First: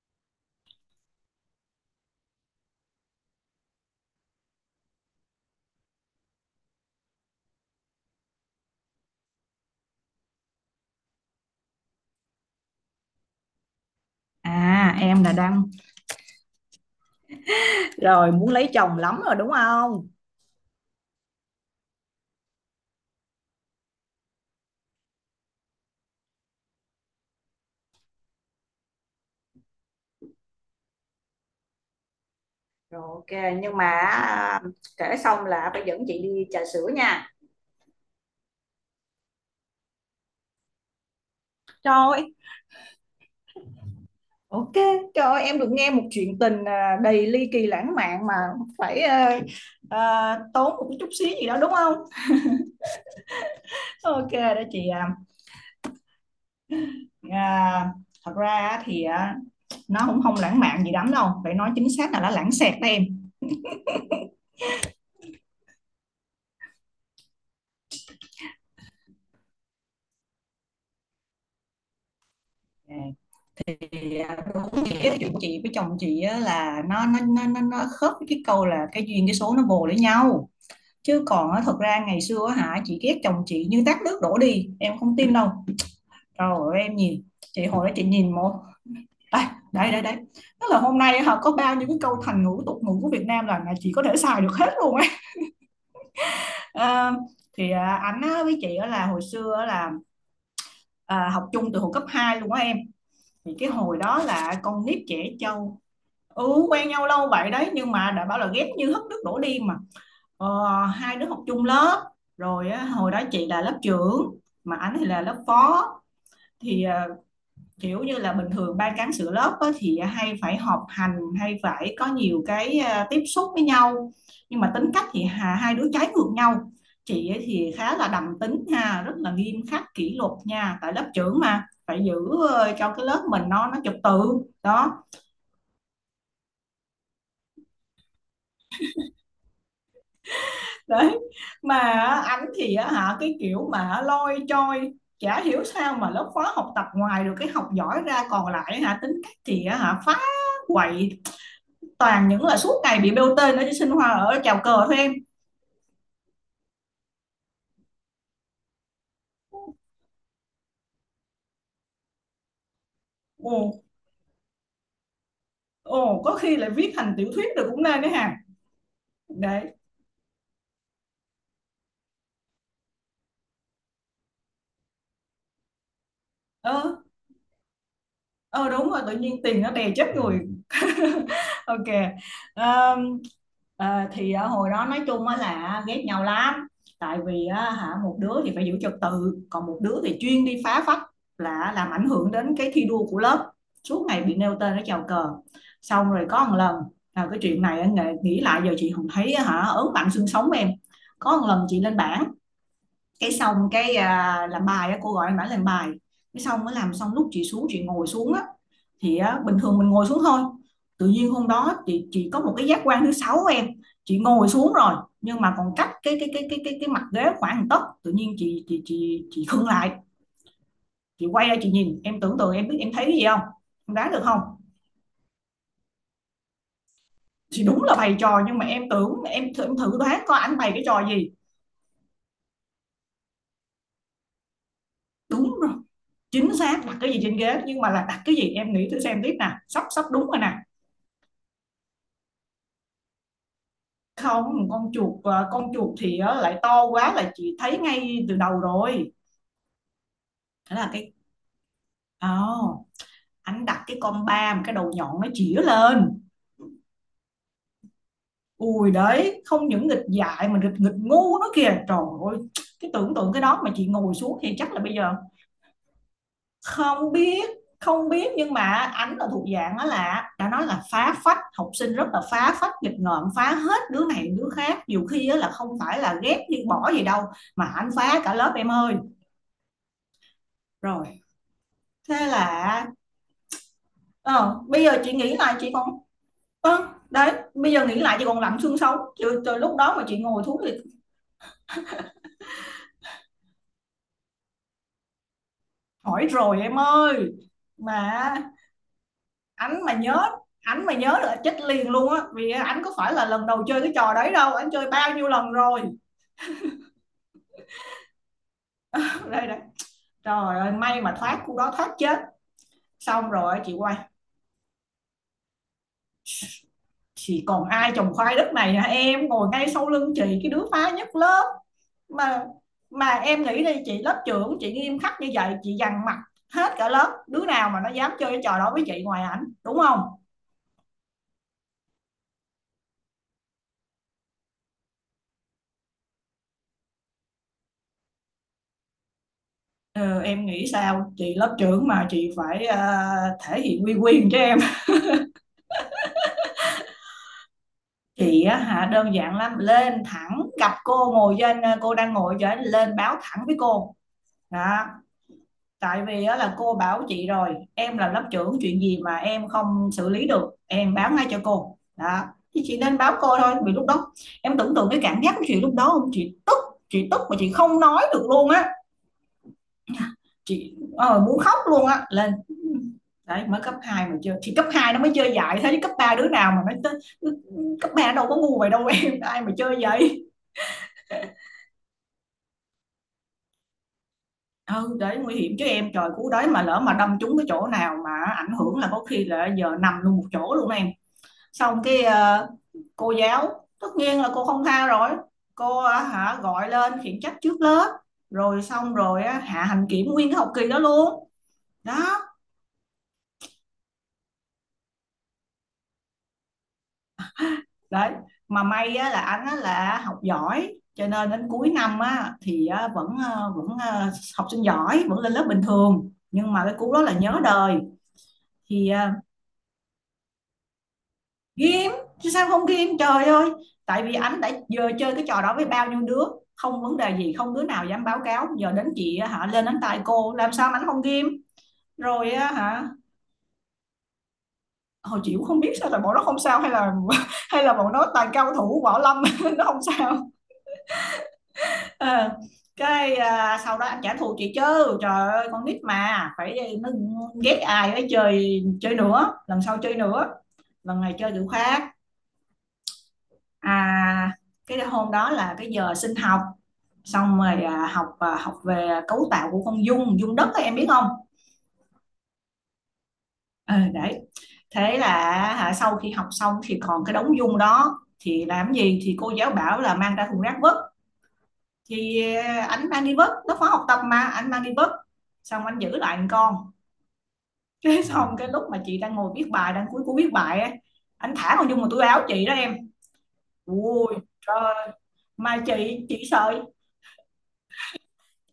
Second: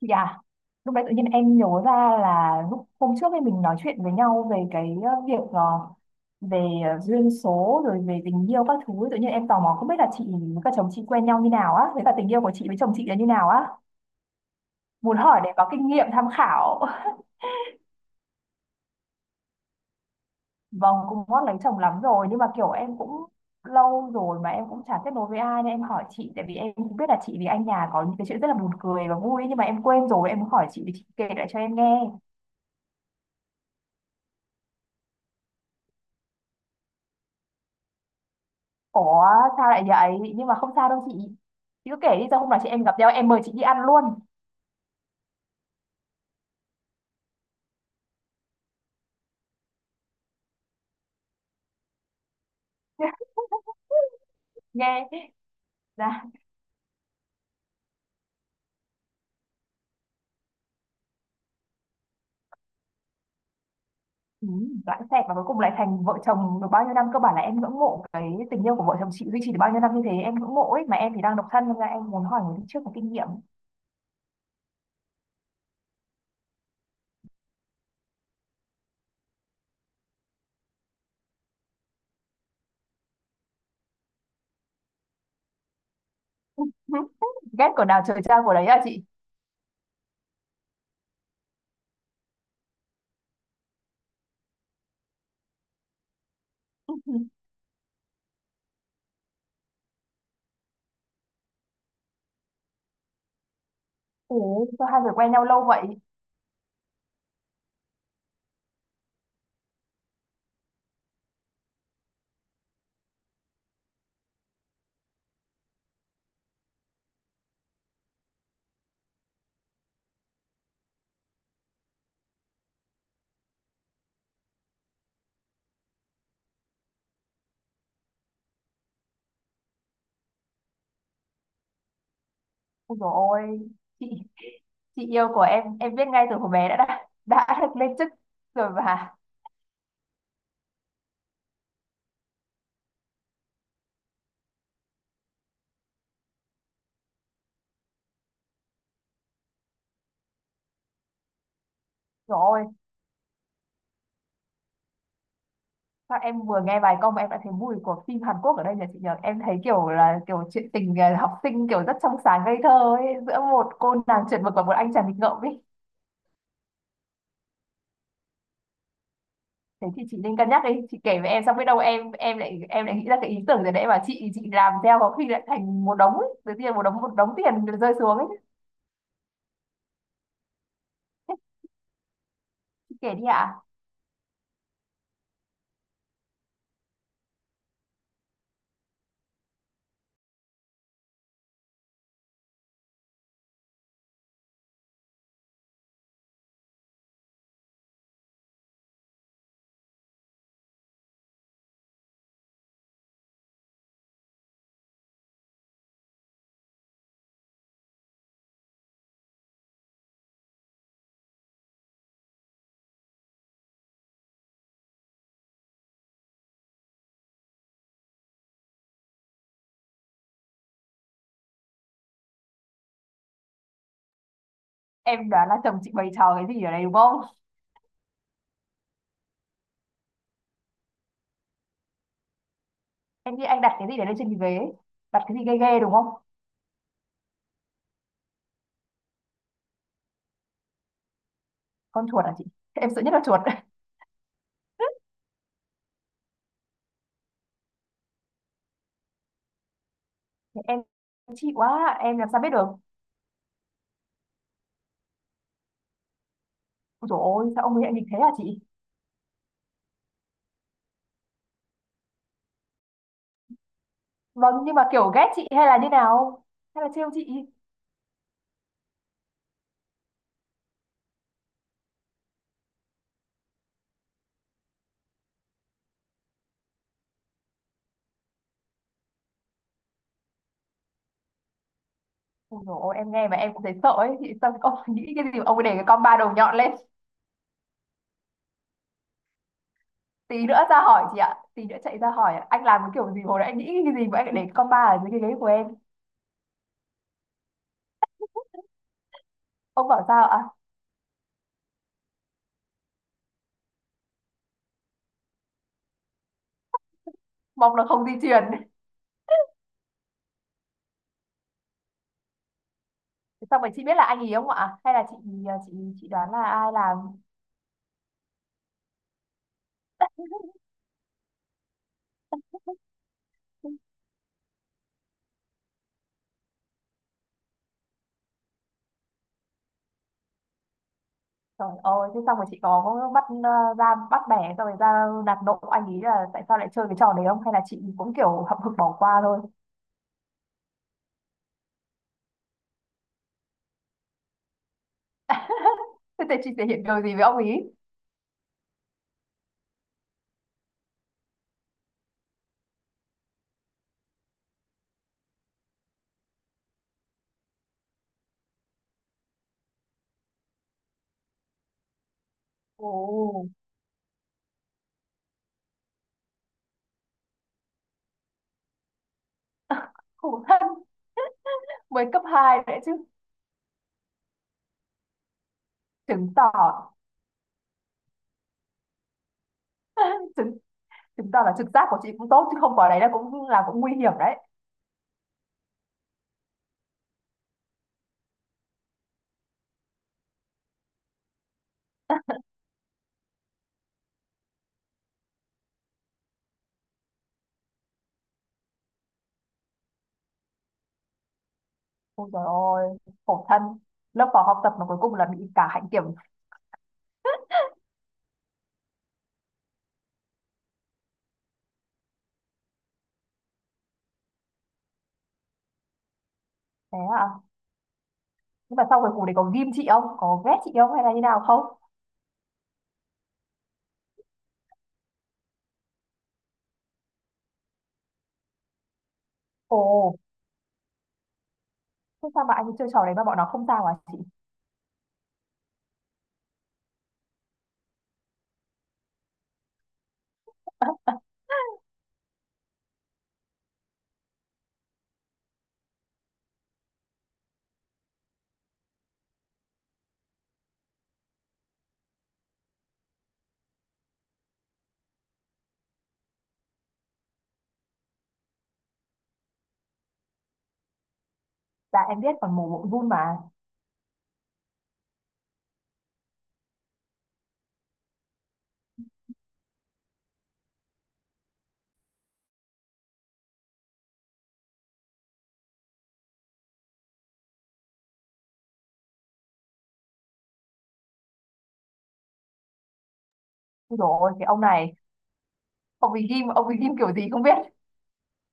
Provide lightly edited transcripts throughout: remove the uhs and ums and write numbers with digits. Chị à, lúc đấy tự nhiên em nhớ ra là lúc hôm trước ấy mình nói chuyện với nhau về cái việc về duyên số rồi về tình yêu các thứ ấy. Tự nhiên em tò mò không biết là chị với cả chồng chị quen nhau như nào á, với cả tình yêu của chị với chồng chị là như nào á, À, muốn em là hỏi để đang có kinh nghiệm tham khảo. rồi muốn lấy chồng lắm rồi, đúng không? Vâng, cũng ngót lấy chồng lắm rồi nhưng mà kiểu em cũng lâu rồi mà em cũng chả kết nối với ai nên em hỏi chị, tại vì em cũng biết là chị với anh nhà có những cái chuyện rất là buồn cười và vui, nhưng mà em quên rồi, em muốn hỏi chị để chị kể lại cho em nghe. Rồi, ok, nhưng mà kể xong là phải dẫn chị đi trà sữa nha. Ủa sao lại vậy? Nhưng mà không sao đâu chị. Chị cứ kể đi, Trời, sao hôm nào chị em gặp nhau em mời chị đi ăn luôn. ok, trời ơi, em được nghe một chuyện tình đầy ly kỳ lãng mạn mà phải, tốn một chút xíu gì đó, đúng không? Ok, đó chị à, Nghe ra, à, thật ra thì nó cũng không lãng mạn gì lắm đâu, phải nói chính xác là nó lãng xẹt đó em. ừ, lãng xẹt và cuối cùng lại thành vợ chồng được bao nhiêu năm, cơ bản là em ngưỡng mộ cái tình yêu của vợ chồng chị duy trì được bao nhiêu năm như thế, em ngưỡng mộ ấy mà em thì đang độc thân nên là em muốn hỏi người đi trước có kinh nghiệm. Thì đúng nghĩa cái chuyện chị với chồng chị á, là nó khớp với cái câu là cái duyên cái số nó vồ lấy nhau, chứ còn á, thật ra ngày xưa á chị ghét chồng chị như tát nước đổ đi, em không tin đâu. Rồi em nhìn chị Ghét của hồi đó nào chị trời nhìn trao của một... đấy à chị? Đây đây đây đây, tức là hôm nay họ có bao nhiêu cái câu thành ngữ tục ngữ của Việt Nam là chị có thể xài được hết luôn ấy. à, thì ảnh á, với chị á, là hồi xưa á, là học chung từ hồi cấp 2 luôn á em. Thì cái hồi đó là Ủa con sao hai nít người trẻ quen nhau lâu trâu. vậy? Ừ, quen nhau lâu vậy đấy, nhưng mà đã bảo là ghét như hất nước đổ đi mà. Hai đứa học chung lớp, rồi á, hồi đó chị là lớp trưởng, mà anh thì là lớp phó. Thì kiểu như là bình thường ban cán sự lớp á, thì hay phải họp hành hay phải có nhiều cái tiếp xúc với nhau. Nhưng mà tính cách thì hai đứa trái ngược nhau. Chị ấy thì khá là đầm tính ha, rất là nghiêm khắc kỷ luật nha, tại lớp trưởng mà phải giữ cho Ôi cái dồi lớp mình ôi, nó trật chị tự. Đó. chị yêu của em biết ngay từ hồi bé đã được lên chức rồi mà. Đấy mà á, ảnh thì á cái kiểu mà lôi trôi, chả hiểu sao mà lớp khóa học tập ngoài được cái học giỏi ra còn lại tính cách thì á phá, quậy, toàn những là Rồi. suốt ngày bị bêu tên ở trên sinh hoa ở chào cờ thôi em. Sao em vừa nghe bài câu mà em đã thấy mùi của phim Hàn Quốc ở đây nhỉ chị nhỉ? Em thấy kiểu là kiểu chuyện tình học sinh kiểu rất trong sáng ngây thơ ấy, giữa Ồ, một cô nàng chuẩn mực và một anh chàng nghịch ngợm ấy. ồ, có khi lại viết thành tiểu thuyết được cũng nên đấy hả. Đấy. Thế thì chị nên cân nhắc đi, chị kể với em xong biết đâu em lại nghĩ ra cái ý tưởng rồi đấy mà chị làm theo có khi lại thành một đống ấy, tự ờ nhiên một đống tiền rơi xuống ấy. ờ Đúng rồi, tự nhiên tiền nó đè chết người. Ok. Chị kể Ờm, đi ạ. ờ, thì hồi đó nói chung á là ghét nhau lắm, tại vì á, một đứa thì phải giữ trật tự, còn một đứa thì chuyên đi phá phách, là làm ảnh hưởng đến cái thi đua của lớp, suốt ngày bị nêu tên ở chào cờ. Xong rồi có một lần, là cái chuyện này á, nghĩ nghĩ lại giờ chị không thấy á, ớn lạnh xương sống em. Có một lần chị lên bảng, cái xong cái làm bài á, cô gọi em bảo làm bài. Cái xong mới làm xong lúc chị xuống chị ngồi xuống á, thì á, bình thường mình ngồi xuống thôi. Tự nhiên hôm đó chị có một cái giác quan thứ sáu của em. Chị ngồi xuống rồi, nhưng mà còn cách cái mặt ghế khoảng 1 tấc, tự nhiên chị khựng lại. Chị quay ra chị nhìn, em tưởng tượng em biết em thấy cái gì không? Em đoán được không? Em đoán là chồng chị bày trò cái gì ở đây đúng không? Thì đúng là bày trò, nhưng mà em tưởng em, thử đoán coi ảnh bày cái trò gì. Em nghĩ anh đặt cái gì để lên trên cái ghế ấy. Đặt cái gì Đúng ghê rồi, ghê đúng không? chính xác đặt cái gì trên ghế, nhưng mà là đặt cái gì, em nghĩ thử xem tiếp nè, sắp sắp đúng rồi nè. Con chuột à chị? Em sợ nhất là chuột. Không, con chuột con chuột thì lại to quá là chị thấy ngay từ đầu rồi. Thế Em là cái. chị quá, em làm sao biết được? Oh, anh đặt cái con ba mà cái đầu nhọn nó chĩa lên. Ôi dồi ôi, sao ông ấy lại nghịch thế hả chị? Ui đấy, không những nghịch dại mà nghịch nghịch ngu nó kìa, trời ơi! Cái tưởng tượng cái đó mà chị ngồi xuống thì Vâng, chắc nhưng là mà bây kiểu giờ... ghét chị hay là như nào? Hay là trêu Không chị? biết, không biết, nhưng mà ảnh là thuộc dạng đó, là đã nói là phá phách, học sinh rất là phá phách nghịch ngợm, phá hết đứa này đứa khác, nhiều khi á là không phải là ghét đi bỏ gì đâu, mà ảnh phá cả lớp em ơi. Rồi, thế Ôi dồi là... ôi, em nghe mà em cũng thấy sợ ấy. Chị sao? ờ, Ông Bây giờ chị nghĩ cái nghĩ gì mà lại ông ấy chị để cái còn... con ba đầu nhọn lên. Đấy, bây giờ nghĩ lại chị còn lạnh xương sống từ lúc đó, mà chị ngồi Tí thuốc nữa thì... ra hỏi chị ạ. Tí nữa chạy ra hỏi ạ. Anh làm cái kiểu gì hồi nãy anh nghĩ cái gì mà anh lại để cái con ba ở dưới cái ghế của em. Hỏi rồi em ơi, mà anh Ông mà bảo sao nhớ. ạ? Anh mà nhớ là chết liền luôn á, vì anh có phải là lần đầu chơi cái trò đấy đâu, anh chơi bao nhiêu lần rồi. Mong là không di truyền. Đây đây, trời ơi, may mà thoát cô đó thoát chết. Xong rồi Xong rồi chị chị biết quay. là anh ý không ạ? Hay là chị à, chị chị đoán là ai làm? Chị còn ai trồng khoai đất này hả em? Ngồi ngay sau lưng chị, cái đứa phá nhất lớp mà mà em nghĩ đi, chị lớp trưởng chị nghiêm khắc như vậy chị dằn mặt hết cả lớp, đứa nào mà nó dám chơi cái trò đó với chị ngoài ảnh, đúng không? Trời ơi, thế xong rồi chị có bắt ra bắt bẻ xong rồi ra nạt nộ anh ý là tại sao lại chơi cái trò đấy không? Hay là chị cũng kiểu hậm hực bỏ qua thôi? Ờ, em nghĩ sao chị lớp trưởng mà chị phải thể hiện uy quyền cho em. Thế thì chị thể hiện điều gì với ông ý? Chị á đơn giản lắm, lên thẳng gặp cô ngồi trên, cô đang ngồi trên, lên báo thẳng với cô. Đó. Tại vì á, là cô bảo chị rồi, em là lớp trưởng, chuyện gì mà em không xử lý được em báo ngay cho cô đó. Thì chị nên báo cô Ồ, thôi, vì lúc đó em tưởng tượng cái cảm giác của chị lúc đó không, chị tức, chị tức mà chị không nói được luôn á, khổ thân, chị muốn khóc luôn á mới cấp lên. 2 đấy chứ. Đấy mới cấp 2 mà chưa, thì cấp 2 nó mới chơi dại thế chứ, cấp 3 đứa Chứng nào tỏ, mà nó... Cấp 3 đâu có ngu vậy đâu, em ai mà chơi vậy. chứng, chứng tỏ là trực giác của chị cũng tốt, chứ không có đấy là cũng nguy hiểm đấy. Ừ đấy, nguy hiểm chứ em, trời cứu đấy, mà lỡ mà đâm trúng cái chỗ nào mà ảnh hưởng là có khi là giờ nằm luôn một chỗ luôn em. Xong cái cô giáo tất nhiên là cô không tha rồi, cô ờ, hả gọi lên khiển trách trước lớp, rồi xong rồi á, hạ hành kiểm nguyên cái học kỳ đó luôn. Đó. Ôi trời ơi, khổ thân. Lớp phó học tập mà cuối cùng là bị cả hạnh kiểm. Đấy mà may á, là anh á, là học giỏi cho nên đến cuối năm á, thì á, vẫn học sinh giỏi vẫn lên lớp bình thường, nhưng mà cái cú Thế đó là à? nhớ đời. Nhưng mà Thì sau cuối cùng thì có ghim chị không? Có ghét chị không hay là như nào không? ghim chứ sao không ghim, trời ơi, tại vì anh đã giờ chơi cái trò đó với bao nhiêu đứa không vấn đề gì, không đứa nào dám báo cáo, giờ đến chị á lên đánh tay Ồ, cô, làm sao mà ảnh không ghim. thế Rồi sao á mà anh ấy hả. chơi trò đấy mà bọn nó không sao à chị? Hồi chị cũng không biết sao là bọn nó không sao, hay là hay là bọn nó toàn cao thủ võ lâm nó không sao. Ờ, cái sau đó anh trả thù chị chứ, trời ơi, con nít mà phải nó ghét ai ấy chơi, chơi nữa, lần sau chơi nữa, lần này chơi kiểu khác. à, cái hôm đó là cái giờ sinh học, xong rồi học về cấu tạo của con dung dung đất ấy, em biết không? Dạ em biết còn mồm bụng run mà. Ừ, đấy. Thế là sau khi học xong thì còn cái đống dung đó thì làm gì, thì cô giáo bảo là mang ra thùng rác vứt. Thì ảnh mang đi vứt, nó khóa học tập mà anh mang đi vứt, xong anh giữ lại một con. Cái xong cái lúc mà chị đang ngồi viết bài, đang cuối cuối viết bài á, anh thả con dung vào túi áo chị đó em. Ôi Ui trời ơi, cái trời ông ơi, này, mà chị chị sợ. ông ấy ghim kiểu gì không biết.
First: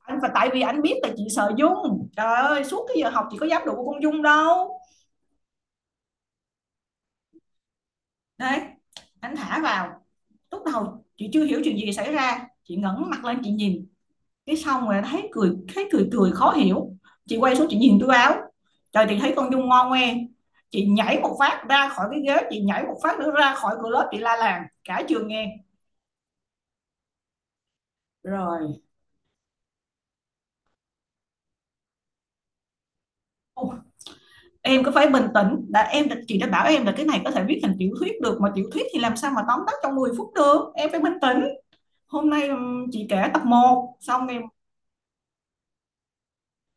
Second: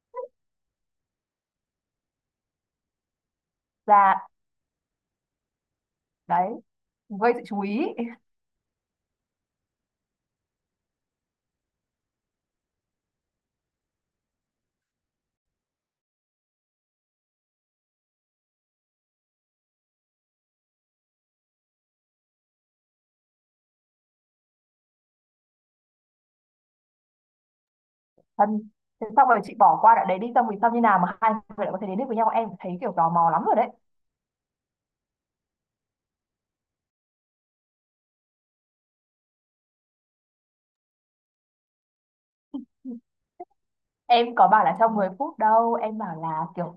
Anh và tại vì anh biết là chị sợ Dung, trời ơi, suốt cái giờ học chị có dám đụng con Dung Dạ, đâu. đấy, gây sự chú ý. Đấy, anh thả vào, lúc đầu chị chưa hiểu chuyện gì xảy ra, chị ngẩng mặt lên chị nhìn, cái xong rồi thấy cười cười khó hiểu, chị quay xuống chị nhìn túi áo, trời, chị thấy con Dung ngon ngoe, chị nhảy một phát ra khỏi cái ghế, chị nhảy một phát nữa ra khỏi cửa lớp, chị la làng cả trường nghe. Rồi, Thân, thế xong rồi chị bỏ qua đoạn đấy đi, xong vì sao như nào mà hai người lại có thể đến được với nhau, em thấy kiểu tò mò lắm rồi đấy. em cứ phải bình tĩnh đã em, chị đã bảo em là cái này có thể viết thành tiểu thuyết được mà, tiểu thuyết thì làm sao mà tóm tắt trong 10 phút được, em phải bình tĩnh. Hôm nay chị kể tập một xong Em em. có bảo là trong 10 phút đâu, em bảo là kiểu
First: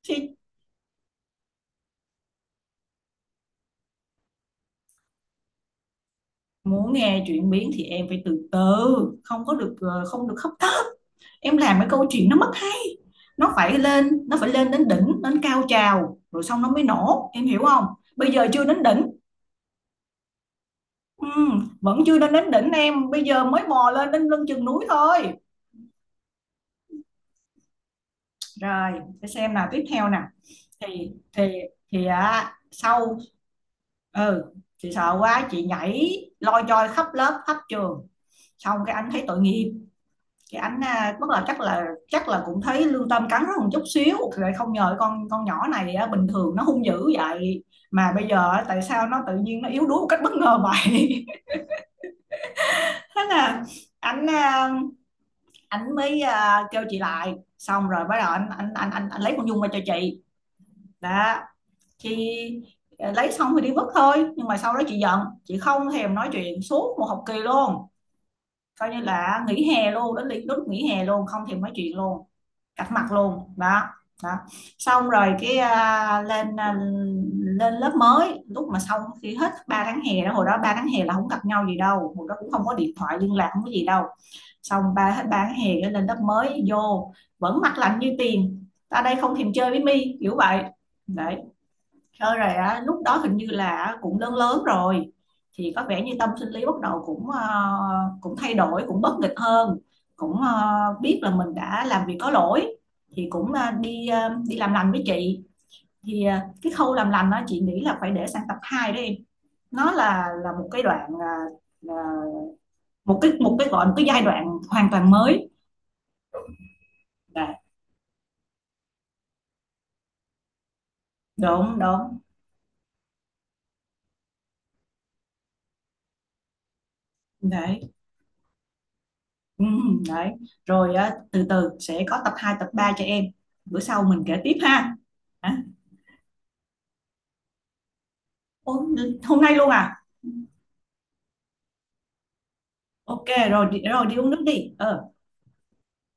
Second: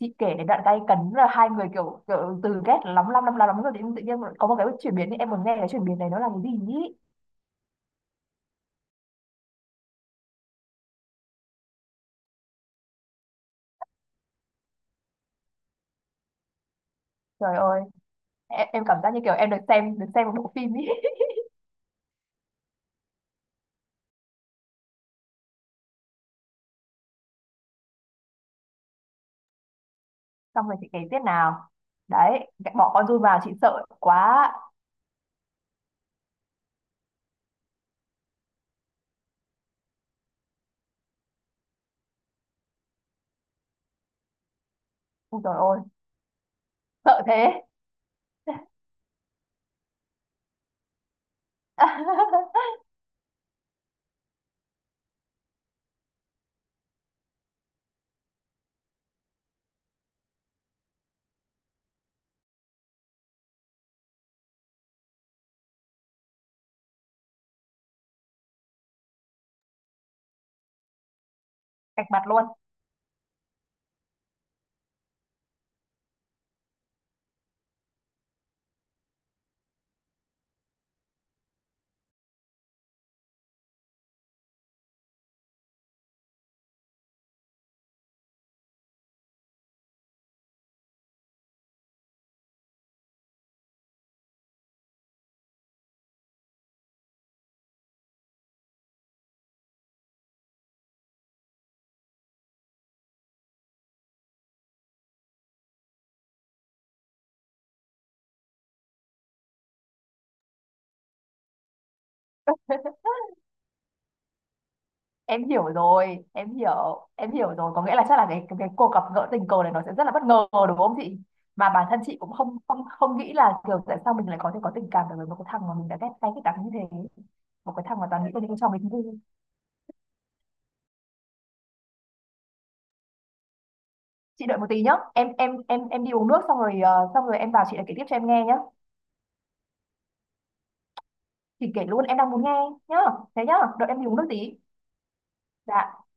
chị Thì kể đến đoạn tay cấn là hai người kiểu kiểu từ ghét lắm lắm lắm lắm lắm rồi tự nhiên có một cái chuyển biến, em muốn nghe cái chuyển biến này nó là cái gì ý. muốn nghe chuyển biến thì em phải từ từ, không có được không được hấp tấp. Em làm cái câu chuyện nó mất hấp, nó phải lên đến đỉnh, đến cao trào rồi xong nó mới nổ, em Trời hiểu ơi, không? Bây giờ chưa em, đến em cảm đỉnh. giác như kiểu em được xem một bộ phim ý. Vẫn chưa đến đến đỉnh em, bây giờ mới bò lên đến lưng chừng núi thôi. Rồi, để xem nào tiếp theo nè. Xong rồi chị kể Thì tiếp thì nào. thì Đấy bỏ con sau... giun vào chị sợ Ừ, quá. chị sợ quá chị nhảy loi choi khắp lớp khắp trường, xong cái anh thấy tội nghiệp, thì anh bắt đầu chắc là cũng thấy lương tâm cắn rất một chút xíu, rồi không ngờ con Ui con trời nhỏ ơi, này bình thường nó hung dữ sợ thế. vậy, mà bây giờ tại sao nó tự nhiên nó yếu đuối một cách bất ngờ vậy. Thế là anh mới kêu chị lại, xong rồi bắt đầu anh lấy con Dung qua cho chị. Đó. Chị lấy xong thì đi vứt thôi, nhưng mà sau đó chị giận chị không thèm nói chuyện suốt một học kỳ luôn, coi như là nghỉ hè luôn, đến lúc nghỉ hè luôn không thèm nói chuyện Cạch luôn. mặt luôn. Cạch mặt luôn đó. Đó. Xong rồi cái lên lên lớp mới, lúc mà xong khi hết 3 tháng hè đó, hồi đó 3 tháng hè là không gặp nhau gì đâu, hồi đó cũng không có điện thoại liên lạc, không có gì đâu. Xong ba hết 3 tháng hè cái lên lớp mới vô, vẫn mặt lạnh như tiền ta đây không thèm chơi với mi kiểu vậy. Đấy. Chơi rồi á, lúc đó hình như là cũng lớn lớn rồi, thì có vẻ như tâm sinh lý bắt đầu cũng cũng thay đổi, cũng bất nghịch hơn, cũng biết là mình đã làm việc có lỗi, thì cũng đi làm lành với chị. Thì cái khâu làm lành đó chị nghĩ là phải để sang tập 2 đó em. Nó là một cái đoạn ờ, một cái giai đoạn hoàn toàn em mới. hiểu rồi em hiểu em Dạ. hiểu rồi có nghĩa là chắc là cái cuộc gặp gỡ tình cờ này nó sẽ rất là bất ngờ đúng không chị? Mà Đúng bản thân chị đúng. cũng không không không nghĩ là kiểu tại sao mình lại có thể có tình cảm đối với một cái thằng mà mình đã ghét cay ghét đắng như thế, một Đấy. cái thằng mà toàn nghĩ tới những cái trò mình vui. Ừ, đấy rồi á, từ từ sẽ có tập 2 tập 3 cho em, bữa sau mình kể Chị tiếp đợi một tí nhá, ha. em em Hả? em em đi uống nước xong rồi xong rồi em vào chị lại kể tiếp cho em nghe nhá. Ủa, hôm nay luôn à? Chị kể luôn, em đang muốn nghe nhá. Ok, Thế nhá. Đợi em rồi đi đi uống nước uống nước tí. đi Dạ.